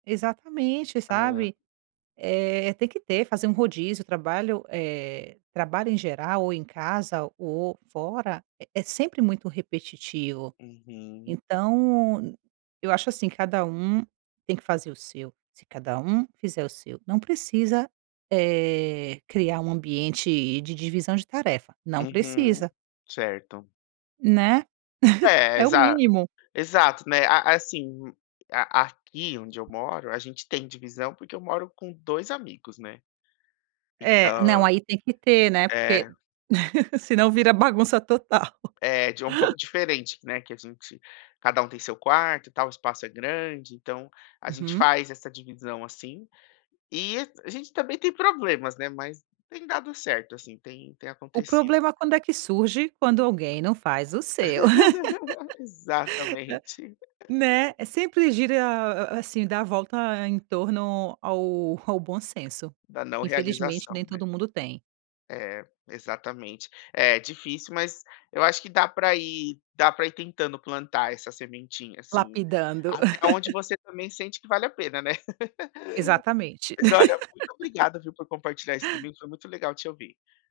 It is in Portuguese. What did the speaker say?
Exatamente, Hã. sabe. Eh, tem que ter, fazer um rodízio, trabalho, eh, trabalho em geral, ou em casa ou fora, é é sempre muito repetitivo, Uhum. então n eu acho assim, cada um tem que fazer o seu. Se cada um fizer o seu, não precisa, eh, criar um ambiente de divisão de tarefa, não Uhum. precisa. Certo. Né, É, é o exa mínimo. exato, né, a assim, a aqui onde eu moro, a gente tem divisão, porque eu moro com 2 amigos, né. É não, Entã aí tem que ter, né, porque É. senão vira bagunça total. Eh, de um pouco diferente, né, que a gente cada um tem seu quarto, e tal, o espaço é grande, então a gente Uhum. faz essa divisão, assim. E a gente também tem problemas, né, mas tem dado certo, assim, tem tem O acontecido. problema quando é que surge? Quando alguém não faz o seu. Exatamente. Né, é sempre gira a assim, dá a volta em torno ao ao bom senso, Da não que infelizmente realização, nem né. todo mundo tem. É, exatamente. É é difícil, mas eu acho que dá pra ir dá pra ir tentando plantar essa sementinha, assim. Lapidando. Até onde você também sente que vale a pena, né. Exatamente. Mas olha, muito obrigada, viu, por compartilhar isso comigo, foi muito legal te ouvir.